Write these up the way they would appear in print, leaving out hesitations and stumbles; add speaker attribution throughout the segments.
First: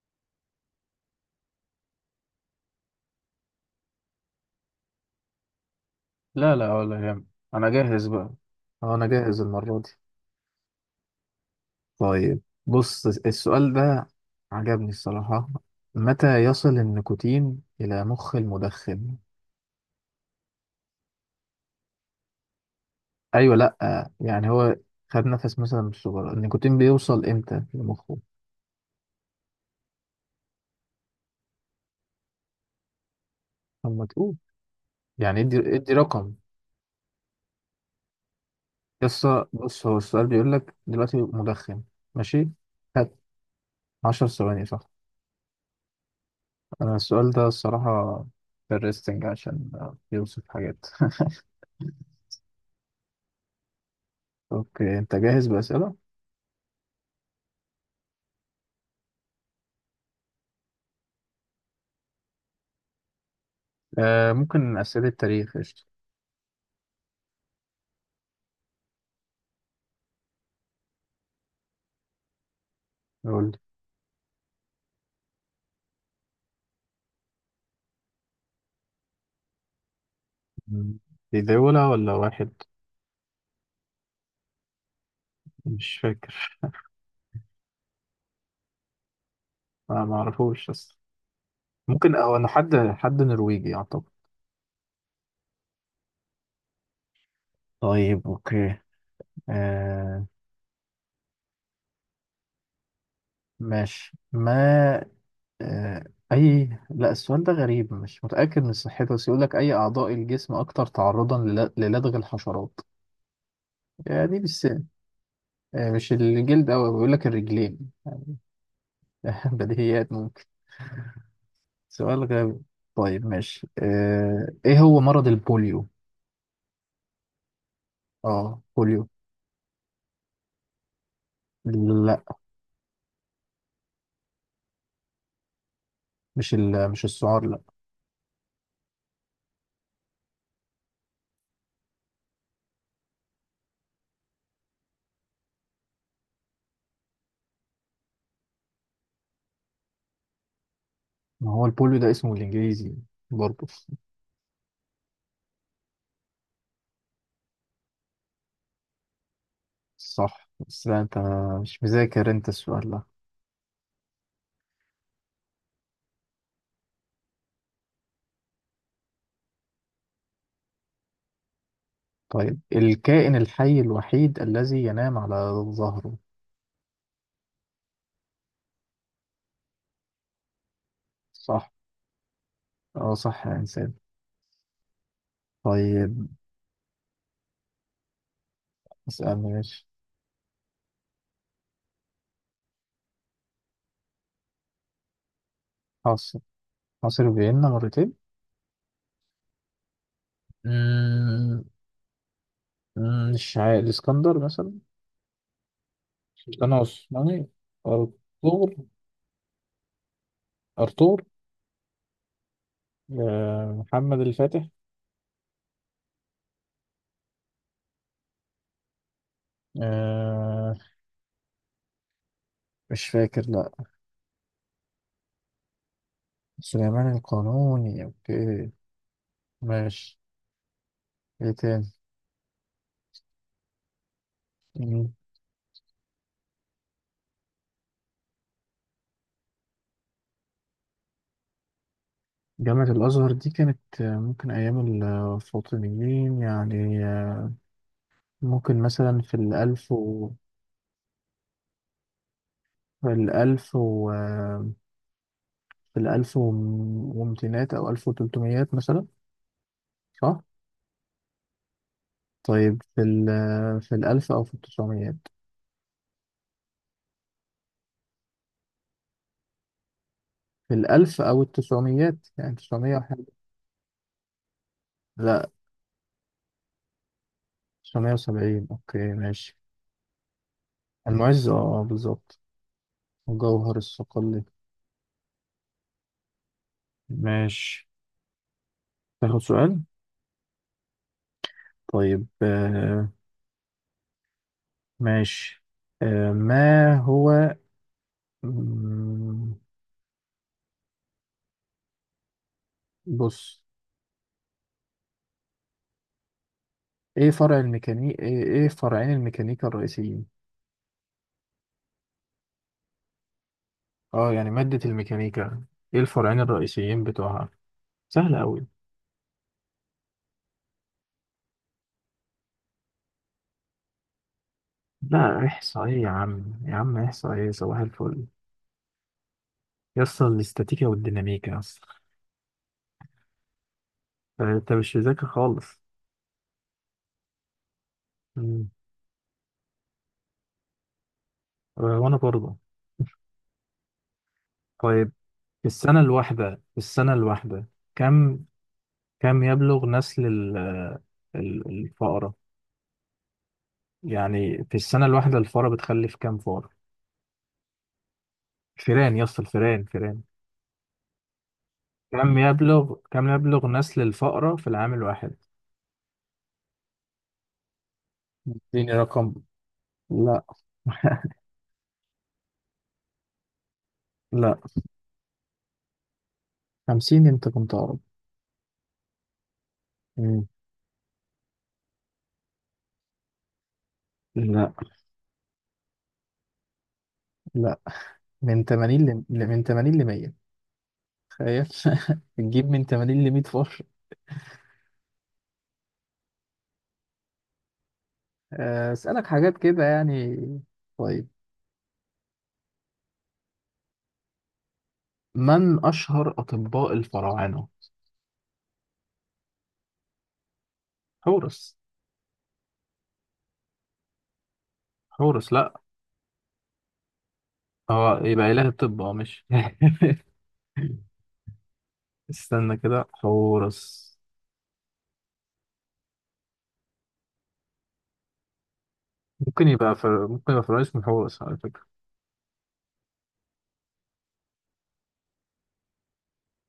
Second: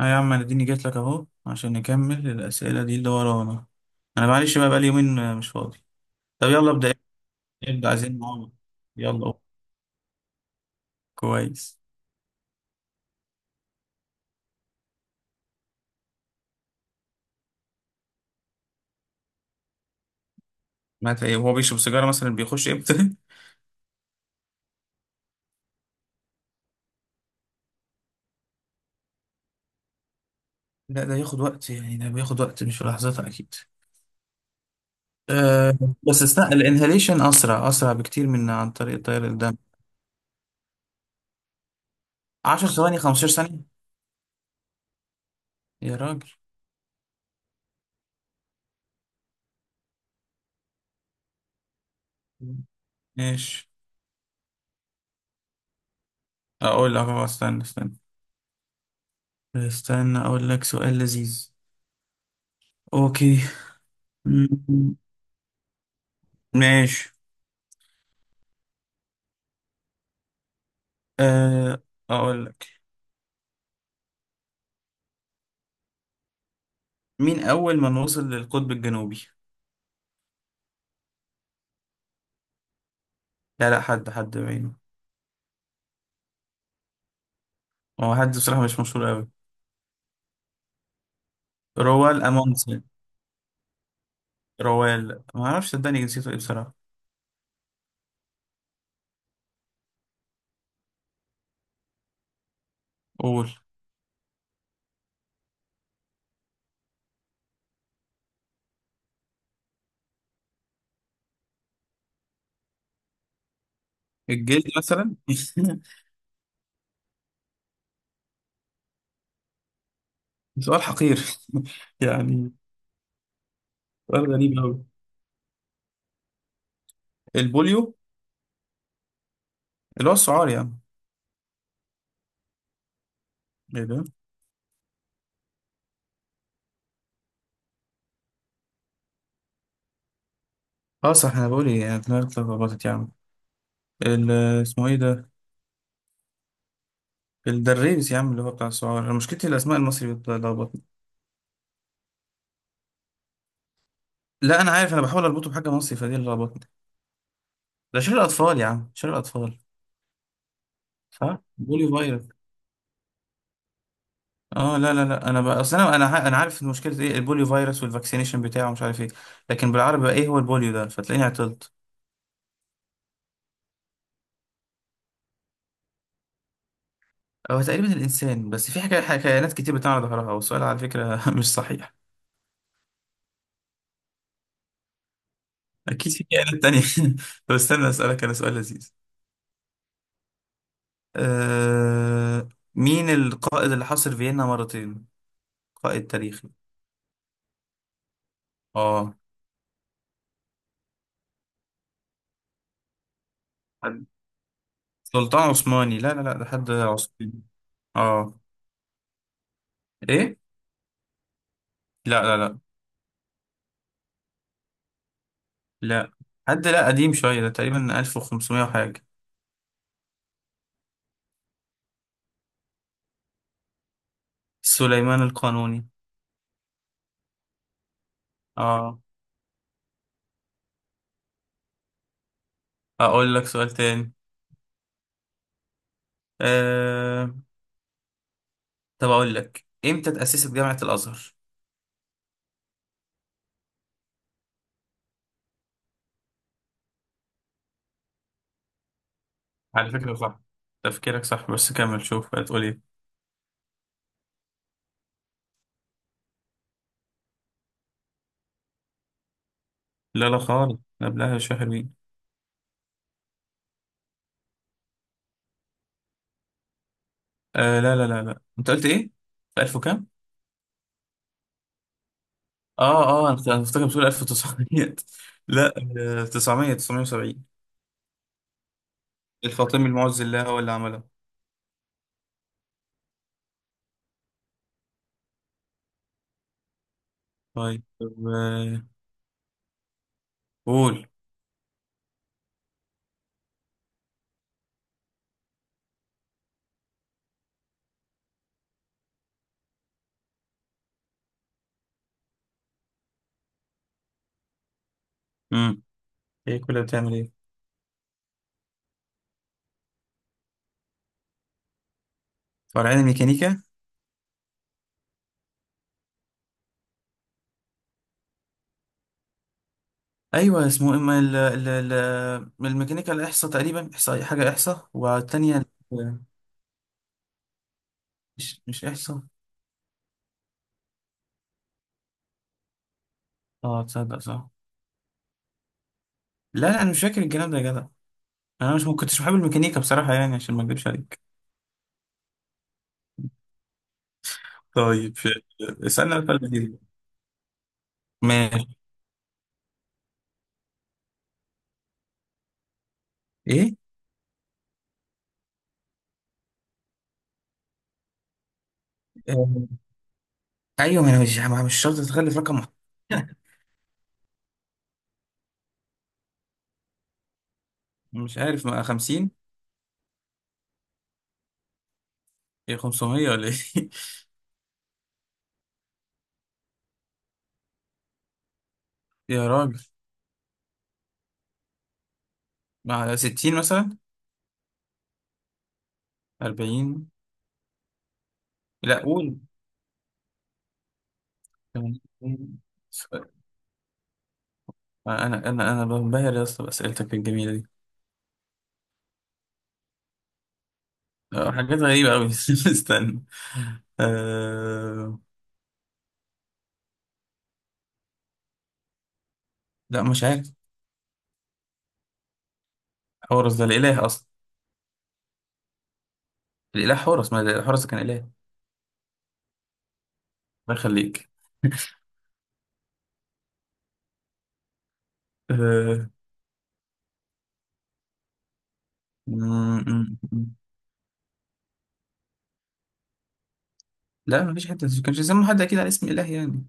Speaker 1: اه يا عم انا اديني جيت لك اهو عشان نكمل الاسئله دي اللي ورانا. انا معلش بقى بقالي يومين مش فاضي. طب
Speaker 2: لا
Speaker 1: يلا
Speaker 2: لا
Speaker 1: ابدا.
Speaker 2: ولا يهم. انا
Speaker 1: ابدا
Speaker 2: جاهز
Speaker 1: عايزين
Speaker 2: بقى.
Speaker 1: نعمل.
Speaker 2: اه انا
Speaker 1: يلا أهو.
Speaker 2: جاهز المرة دي.
Speaker 1: كويس.
Speaker 2: طيب، بص السؤال ده عجبني الصراحة. متى يصل النيكوتين إلى مخ المدخن؟
Speaker 1: مات ايه وهو بيشرب سيجاره مثلا بيخش امتى؟
Speaker 2: أيوة، لأ يعني هو خد نفس مثلا من السجارة، النيكوتين بيوصل إمتى لمخه؟
Speaker 1: لا ده ياخد وقت، يعني ده بياخد وقت، مش في لحظتها اكيد.
Speaker 2: لما تقول يعني ادي
Speaker 1: أه،
Speaker 2: ادي
Speaker 1: بس
Speaker 2: رقم.
Speaker 1: استنى الانهاليشن اسرع بكتير من عن طريق تيار
Speaker 2: بس
Speaker 1: الدم.
Speaker 2: بص، هو السؤال بيقول لك دلوقتي مدخن، ماشي؟
Speaker 1: 10 ثواني،
Speaker 2: خد،
Speaker 1: 15 ثانيه.
Speaker 2: 10 ثواني، صح.
Speaker 1: يا راجل
Speaker 2: أنا السؤال ده الصراحة interesting عشان بيوصف حاجات.
Speaker 1: ماشي.
Speaker 2: اوكي، انت جاهز بأسئلة؟
Speaker 1: اقول لك أهو، استنى اقول لك سؤال لذيذ. اوكي.
Speaker 2: آه،
Speaker 1: م-
Speaker 2: ممكن
Speaker 1: م-
Speaker 2: أسئلة التاريخ قشطة.
Speaker 1: ماشي. أه، أقول لك،
Speaker 2: قول.
Speaker 1: مين أول من وصل للقطب الجنوبي؟
Speaker 2: مم. لي مم. دي دولة ولا واحد؟
Speaker 1: لا، حد بعينه.
Speaker 2: مش فاكر.
Speaker 1: هو حد بصراحة مش مشهور أوي.
Speaker 2: أنا ما اعرفوش، بس ممكن،
Speaker 1: روال
Speaker 2: أو أنا حد
Speaker 1: أمونسن.
Speaker 2: حد نرويجي أعتقد.
Speaker 1: روال ما أعرفش صدقني جنسيته إيه بصراحة.
Speaker 2: طيب، أوكي. آه.
Speaker 1: قول.
Speaker 2: ماشي ما آه. أي لا، السؤال ده غريب، مش متأكد من صحته، بس يقول لك أي أعضاء الجسم أكثر تعرضا للدغ الحشرات. يعني دي
Speaker 1: الجلد
Speaker 2: مش،
Speaker 1: مثلا.
Speaker 2: آه، مش الجلد أوي، بيقول لك الرجلين. بديهيات.
Speaker 1: سؤال حقير.
Speaker 2: سؤال
Speaker 1: يعني
Speaker 2: غبي. طيب ماشي،
Speaker 1: سؤال
Speaker 2: آه،
Speaker 1: غريب
Speaker 2: ايه
Speaker 1: أوي.
Speaker 2: هو مرض البوليو؟
Speaker 1: البوليو
Speaker 2: اه، بوليو.
Speaker 1: اللي هو السعار يعني.
Speaker 2: لا،
Speaker 1: إيه ده؟
Speaker 2: مش السعار، لا.
Speaker 1: أه صح، أنا بقول إيه، يعني دماغي اتلخبطت يا عم. ال- اسمه إيه ده؟ الدريس يا عم اللي هو بتاع السعار. أنا مشكلتي الأسماء المصري بتلخبطني.
Speaker 2: ما هو البوليو ده اسمه الانجليزي برضه.
Speaker 1: لا أنا عارف، أنا بحاول أربطه بحاجة مصري فدي اللي لخبطتني. ده شر الاطفال يا عم، شر الاطفال.
Speaker 2: صح، بس لا انت
Speaker 1: صح،
Speaker 2: مش
Speaker 1: بوليو فيروس.
Speaker 2: مذاكر انت السؤال ده.
Speaker 1: اه، لا انا بقى اصل انا انا عارف ان مشكله ايه البوليو فيروس والفاكسينيشن بتاعه مش عارف ايه. لكن بالعربي بقى ايه هو البوليو ده، فتلاقيني عطلت.
Speaker 2: طيب، الكائن الحي الوحيد الذي ينام على ظهره؟
Speaker 1: هو تقريبا الانسان، بس في حكايات كتير بتاع على ظهرها، والسؤال على فكره مش
Speaker 2: صح.
Speaker 1: صحيح.
Speaker 2: اه صح، يا انسان.
Speaker 1: اكيد في
Speaker 2: طيب.
Speaker 1: كائنات تانية. طب استنى اسالك انا سؤال لذيذ.
Speaker 2: اسألني ماشي.
Speaker 1: آه... مين القائد اللي حاصر فيينا مرتين؟ قائد
Speaker 2: حاصر
Speaker 1: تاريخي.
Speaker 2: حاصر فيينا مرتين.
Speaker 1: اه.
Speaker 2: مم، مش عارف،
Speaker 1: حد-
Speaker 2: الاسكندر مثلا.
Speaker 1: سلطان عثماني. لا، ده حد
Speaker 2: كان
Speaker 1: عثماني.
Speaker 2: عثماني.
Speaker 1: اه.
Speaker 2: ارطغرل.
Speaker 1: ايه.
Speaker 2: ارطغرل.
Speaker 1: لا لا لا
Speaker 2: آه، محمد الفاتح.
Speaker 1: لا حد لا قديم شوية، ده تقريبا 1500 وحاجة.
Speaker 2: آه، مش فاكر لا.
Speaker 1: سليمان القانوني.
Speaker 2: سليمان القانوني، اوكي
Speaker 1: اه.
Speaker 2: ماشي. ايه تاني؟
Speaker 1: اقول لك سؤال تاني.
Speaker 2: مم.
Speaker 1: آه... طب اقول لك، امتى اتأسست جامعة الازهر؟
Speaker 2: جامعة الأزهر دي كانت آه، ممكن أيام الفاطميين، يعني آه، ممكن مثلا في
Speaker 1: على
Speaker 2: الألف
Speaker 1: فكرة
Speaker 2: و،
Speaker 1: صح، تفكيرك صح، بس كمل شوف هتقول ايه.
Speaker 2: في الألف و آه، في الألف ومتينات أو ألف وتلتميات مثلا.
Speaker 1: لا لا
Speaker 2: صح؟
Speaker 1: خالص، قبلها شوية حلوين.
Speaker 2: طيب في ال، آه، في الألف أو في التسعميات.
Speaker 1: آه، لا، انت قلت ايه؟ في 1000 وكام؟
Speaker 2: في الألف أو التسعميات، يعني تسعمية
Speaker 1: اه
Speaker 2: وحاجة.
Speaker 1: اه، أنا كنت فاكر بتقول 1900.
Speaker 2: لا،
Speaker 1: لا. آه، 900، 970.
Speaker 2: تسعمية وسبعين، أوكي ماشي.
Speaker 1: الفاطمي المعز الله هو اللي عملها.
Speaker 2: المعز، بالظبط. وجوهر الصقلي،
Speaker 1: طيب.
Speaker 2: ماشي.
Speaker 1: آه،
Speaker 2: تاخد سؤال؟
Speaker 1: قول.
Speaker 2: طيب آه، ماشي آه، ما هو، مم، بص.
Speaker 1: امم، ايه كلها بتعمل
Speaker 2: ايه
Speaker 1: ايه؟
Speaker 2: فرع الميكانيك، إيه فرعين الميكانيكا الرئيسيين؟
Speaker 1: فرعين ميكانيكا.
Speaker 2: اه يعني مادة الميكانيكا، ايه الفرعين الرئيسيين بتوعها؟ سهل قوي.
Speaker 1: ايوه اسمه، اما ال الميكانيكا الاحصاء، تقريبا احصاء، حاجه احصاء،
Speaker 2: لا،
Speaker 1: والتانيه
Speaker 2: احصائية يا
Speaker 1: ال-
Speaker 2: عم، يا عم احصائية، صباح الفل.
Speaker 1: مش احصاء.
Speaker 2: يسطا الاستاتيكا والديناميكا، يسطا.
Speaker 1: اه تصدق صح.
Speaker 2: انت مش مذاكر خالص.
Speaker 1: لا لا، انا مش فاكر الكلام ده يا جدع.
Speaker 2: مم.
Speaker 1: انا مش ما كنتش بحب الميكانيكا بصراحه، يعني عشان ما اكذبش عليك.
Speaker 2: آه، وانا برضه. طيب،
Speaker 1: طيب اسالنا بقى
Speaker 2: في
Speaker 1: الفيديو.
Speaker 2: السنة الواحدة، كم
Speaker 1: ماشي.
Speaker 2: كم يبلغ نسل الفأرة؟
Speaker 1: ايه.
Speaker 2: يعني في السنة الواحدة الفأرة بتخلف كم فأرة. فئران يا اسطى،
Speaker 1: آه،
Speaker 2: الفئران فئران.
Speaker 1: ايوه، ما انا مش شرط تخلي في رقم محدد.
Speaker 2: كم يبلغ نسل الفأرة في العام الواحد؟
Speaker 1: مش عارف، ما
Speaker 2: اديني
Speaker 1: 50.
Speaker 2: رقم. لا.
Speaker 1: ايه 500 ولا ايه؟
Speaker 2: لا، 50، انت كنت اقرب.
Speaker 1: يا راجل.
Speaker 2: مم.
Speaker 1: مع 60 مثلا.
Speaker 2: لا
Speaker 1: 40.
Speaker 2: لا، من
Speaker 1: لا
Speaker 2: 80
Speaker 1: قول.
Speaker 2: من 80 ل 100. تخيل.
Speaker 1: 80.
Speaker 2: تجيب من 80 ل 100 فار.
Speaker 1: انا بنبهر يا اسطى باسئلتك الجميله دي.
Speaker 2: آه، اسالك حاجات كده يعني. طيب.
Speaker 1: آه، حاجات غريبه قوي. استنى. أه...
Speaker 2: من أشهر أطباء الفراعنة؟
Speaker 1: لا مش عارف.
Speaker 2: حورس.
Speaker 1: حورس ده الاله اصلا.
Speaker 2: حورس، لأ.
Speaker 1: الاله حورس، ما حورس كان
Speaker 2: هو
Speaker 1: اله.
Speaker 2: يبقى إله الطب أه، مش.
Speaker 1: الله يخليك.
Speaker 2: استنى كده، حورس.
Speaker 1: أه... م- م- م.
Speaker 2: ممكن يبقى فرعون اسمه حورس، على فكرة.
Speaker 1: لا مفيش حد، ما فيش حته كانش يسموا حد اكيد على اسم اله يعني.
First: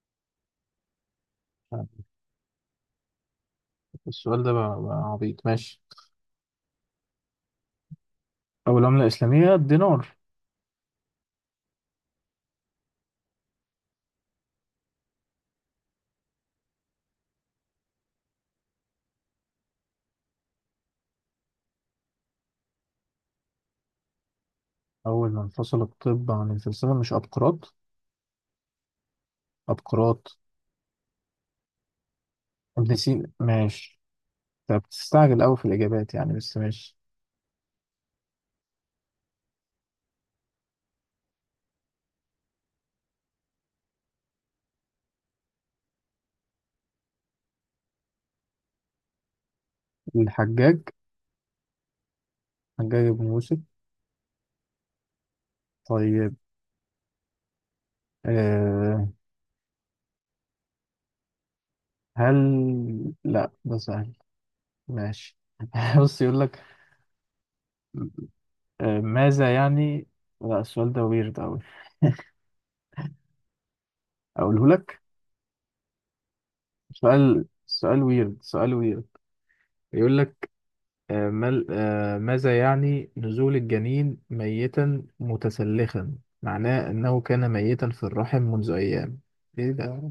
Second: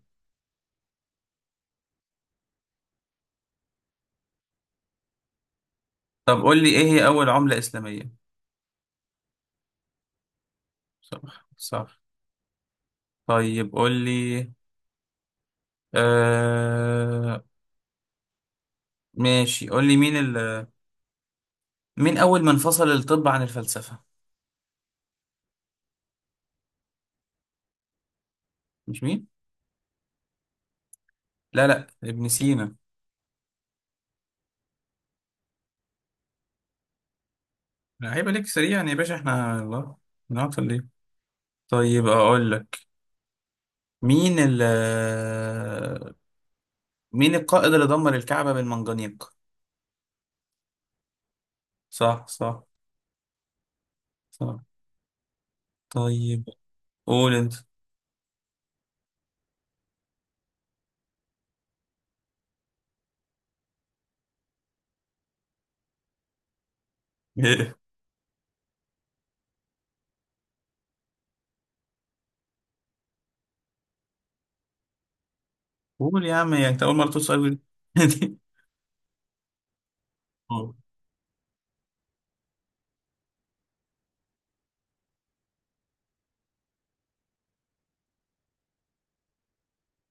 Speaker 2: السؤال ده بقى عبيط، ماشي.
Speaker 1: طب قول لي، ايه هي اول عمله اسلاميه؟
Speaker 2: أول عملة إسلامية، الدينار.
Speaker 1: صح صح. طيب قول لي، أه... ماشي قول لي، مين اول من فصل الطب عن الفلسفه؟
Speaker 2: أول ما انفصل الطب عن الفلسفة، مش أبقراط؟
Speaker 1: مش مين؟
Speaker 2: أبقراط.
Speaker 1: لا لا، ابن سينا.
Speaker 2: ابن سينا، ماشي. طب بتستعجل أوي في الإجابات يعني، بس ماشي.
Speaker 1: لا، هيبقى ليك سريعا يا باشا، احنا الله بنعطل ليه. طيب اقول لك، مين ال مين القائد اللي دمر الكعبة بالمنجنيق؟
Speaker 2: الحجاج.
Speaker 1: صح صح
Speaker 2: حجاج بن يوسف.
Speaker 1: صح.
Speaker 2: طيب.
Speaker 1: طيب. قول انت.
Speaker 2: أه. لا ده سهل، ماشي. بص، يقول لك آه، ماذا يعني، لا السؤال ده ويرد أوي، أقوله لك.
Speaker 1: قول يا عم، يعني انت اول مرة تسأل
Speaker 2: سؤال ويرد،
Speaker 1: دي.
Speaker 2: سؤال ويرد. يقول لك
Speaker 1: أه.
Speaker 2: آه، مال آه، ماذا يعني نزول الجنين ميتا متسلخا، معناه أنه كان ميتا في الرحم منذ أيام. إيه ده؟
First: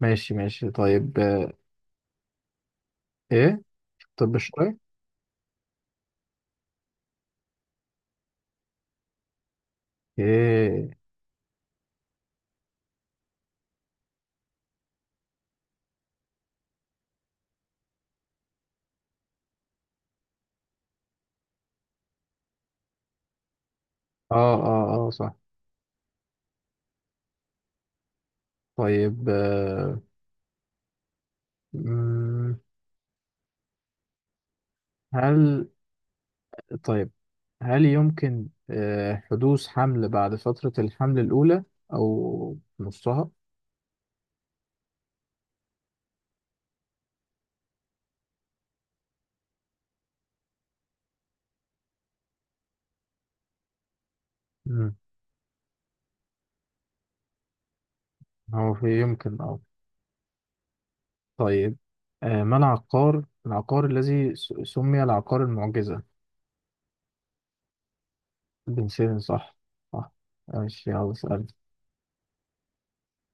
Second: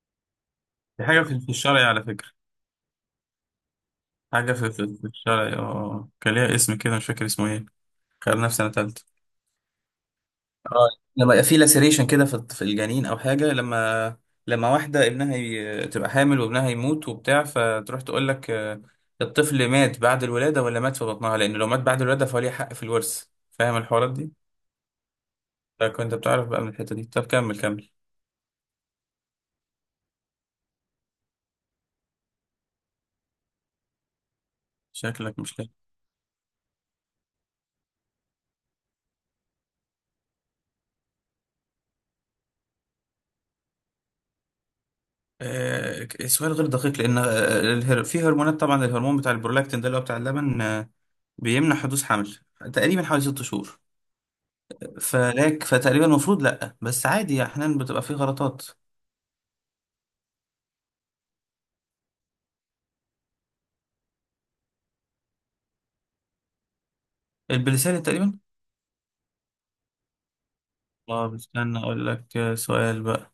Speaker 2: ماشي ماشي،
Speaker 1: دي
Speaker 2: طيب
Speaker 1: حاجة في في
Speaker 2: آه.
Speaker 1: الشرعي على فكرة.
Speaker 2: إيه؟ طب
Speaker 1: حاجة في
Speaker 2: الشرعي.
Speaker 1: في في الشرعي، اه كان ليها اسم كده مش فاكر اسمه ايه. خلينا في سنة تالتة. اه.
Speaker 2: إيه؟
Speaker 1: لما يبقى في لاسيريشن كده في في الجنين او حاجه. لما لما واحده ابنها تبقى حامل وابنها يموت وبتاع، فتروح تقول لك آه، الطفل مات بعد الولاده ولا مات في بطنها، لان لو مات بعد الولاده فهو ليه حق في الورث. فاهم الحوارات دي؟
Speaker 2: آه آه آه، صح.
Speaker 1: فكنت بتعرف بقى من الحته دي. طب كمل كمل.
Speaker 2: طيب آه، مم،
Speaker 1: شكلك مش
Speaker 2: هل،
Speaker 1: لاقي.
Speaker 2: طيب، هل يمكن آه، حدوث حمل بعد فترة الحمل الأولى أو نصها؟
Speaker 1: آه سؤال غير دقيق، لان في هرمونات طبعا، الهرمون بتاع البرولاكتين ده اللي هو بتاع اللبن، بيمنع حدوث حمل تقريبا حوالي ست شهور.
Speaker 2: مم.
Speaker 1: فلاك، فتقريبا المفروض لا، بس عادي احيانا بتبقى في غلطات.
Speaker 2: هو في يمكن، أه. طيب، آه، ما العقار، الذي سمي العقار المعجزة؟
Speaker 1: البلساني تقريبا.
Speaker 2: بن سيرين، صح. صح. ماشي، يلا
Speaker 1: اه
Speaker 2: اسأل.
Speaker 1: استنى اقول لك، سؤال بقى.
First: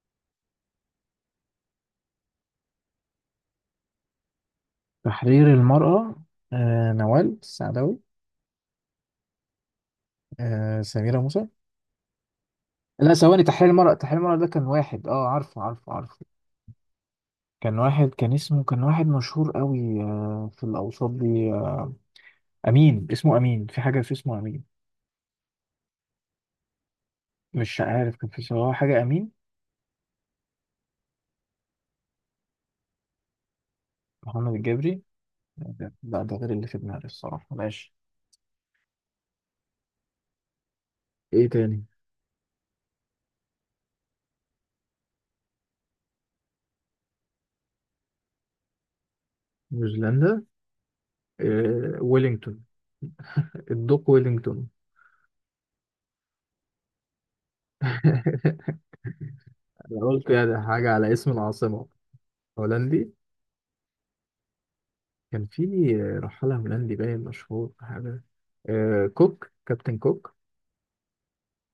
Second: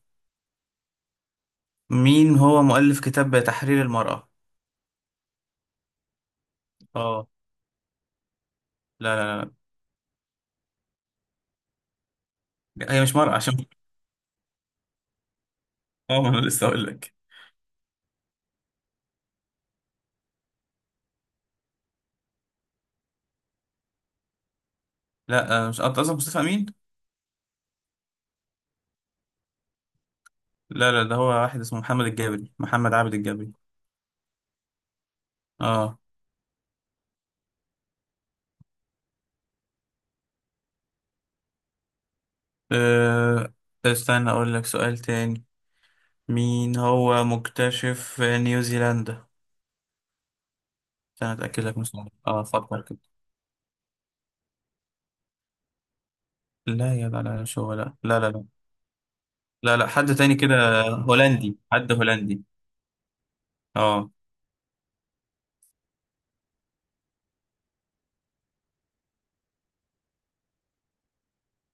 Speaker 1: مين هو مؤلف كتاب تحرير المرأة؟
Speaker 2: تحرير المرأة، آه،
Speaker 1: اه.
Speaker 2: نوال السعداوي.
Speaker 1: لا لا،
Speaker 2: آه، سميرة موسى.
Speaker 1: هي
Speaker 2: لا
Speaker 1: مش مرأة
Speaker 2: ثواني،
Speaker 1: عشان.
Speaker 2: تحرير المرأة ده كان واحد، اه عارفه عارفه عارفه.
Speaker 1: اه، ما انا لسه اقول لك.
Speaker 2: كان واحد، كان واحد مشهور قوي آه، في الأوساط دي. امين، اسمه امين، في حاجه، في اسمه امين.
Speaker 1: لا، مش انت قصدك مصطفى امين.
Speaker 2: مش عارف، كان في صراحه حاجه امين.
Speaker 1: لا لا، ده هو واحد اسمه محمد الجابري، محمد عابد الجابري.
Speaker 2: محمد الجبري. لا.
Speaker 1: اه.
Speaker 2: ده غير اللي في دماغي الصراحه، ماشي. ايه تاني؟
Speaker 1: آه، استنى اقول لك سؤال تاني. مين هو مكتشف نيوزيلندا؟
Speaker 2: نيوزيلندا.
Speaker 1: استنى اتاكد لك من
Speaker 2: إيه؟
Speaker 1: سؤال، اه
Speaker 2: ويلينغتون،
Speaker 1: فكر كده.
Speaker 2: الدوق ويلينغتون.
Speaker 1: لا يا، لا مش هو، لا.
Speaker 2: انا
Speaker 1: لا حد
Speaker 2: قلت
Speaker 1: تاني كده.
Speaker 2: يعني حاجه على اسم
Speaker 1: هولندي،
Speaker 2: العاصمه.
Speaker 1: حد هولندي.
Speaker 2: هولندي.
Speaker 1: اه.
Speaker 2: كان في رحاله هولندي باين مشهور حاجه. إيه، كوك، كابتن كوك.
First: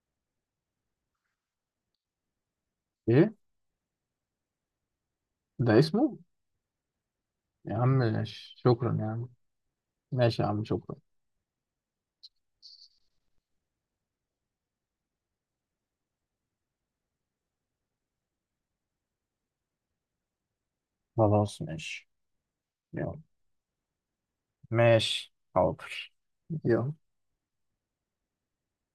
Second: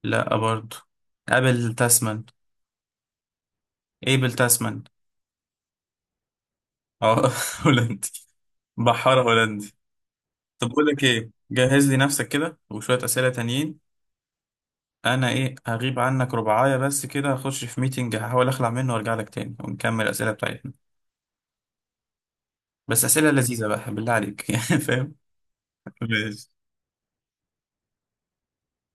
Speaker 1: لا برضو. ابل تاسمان.
Speaker 2: ايه
Speaker 1: ايبل تاسمان.
Speaker 2: ده اسمه.
Speaker 1: اه.
Speaker 2: يا
Speaker 1: هولندي،
Speaker 2: عم شكرا يا
Speaker 1: بحارة
Speaker 2: عم.
Speaker 1: هولندي.
Speaker 2: ماشي يا عم،
Speaker 1: طب بقول
Speaker 2: شكرا.
Speaker 1: لك ايه، جهز لي نفسك كده وشوية اسئلة تانيين. انا ايه هغيب عنك ربعاية بس كده، هخش في ميتنج هحاول اخلع منه وارجع لك تاني ونكمل الاسئلة بتاعتنا.
Speaker 2: خلاص ماشي.
Speaker 1: بس
Speaker 2: يلا.
Speaker 1: اسئلة لذيذة بقى بالله عليك يعني، فاهم؟
Speaker 2: ماشي حاضر.
Speaker 1: ماشي.
Speaker 2: يلا.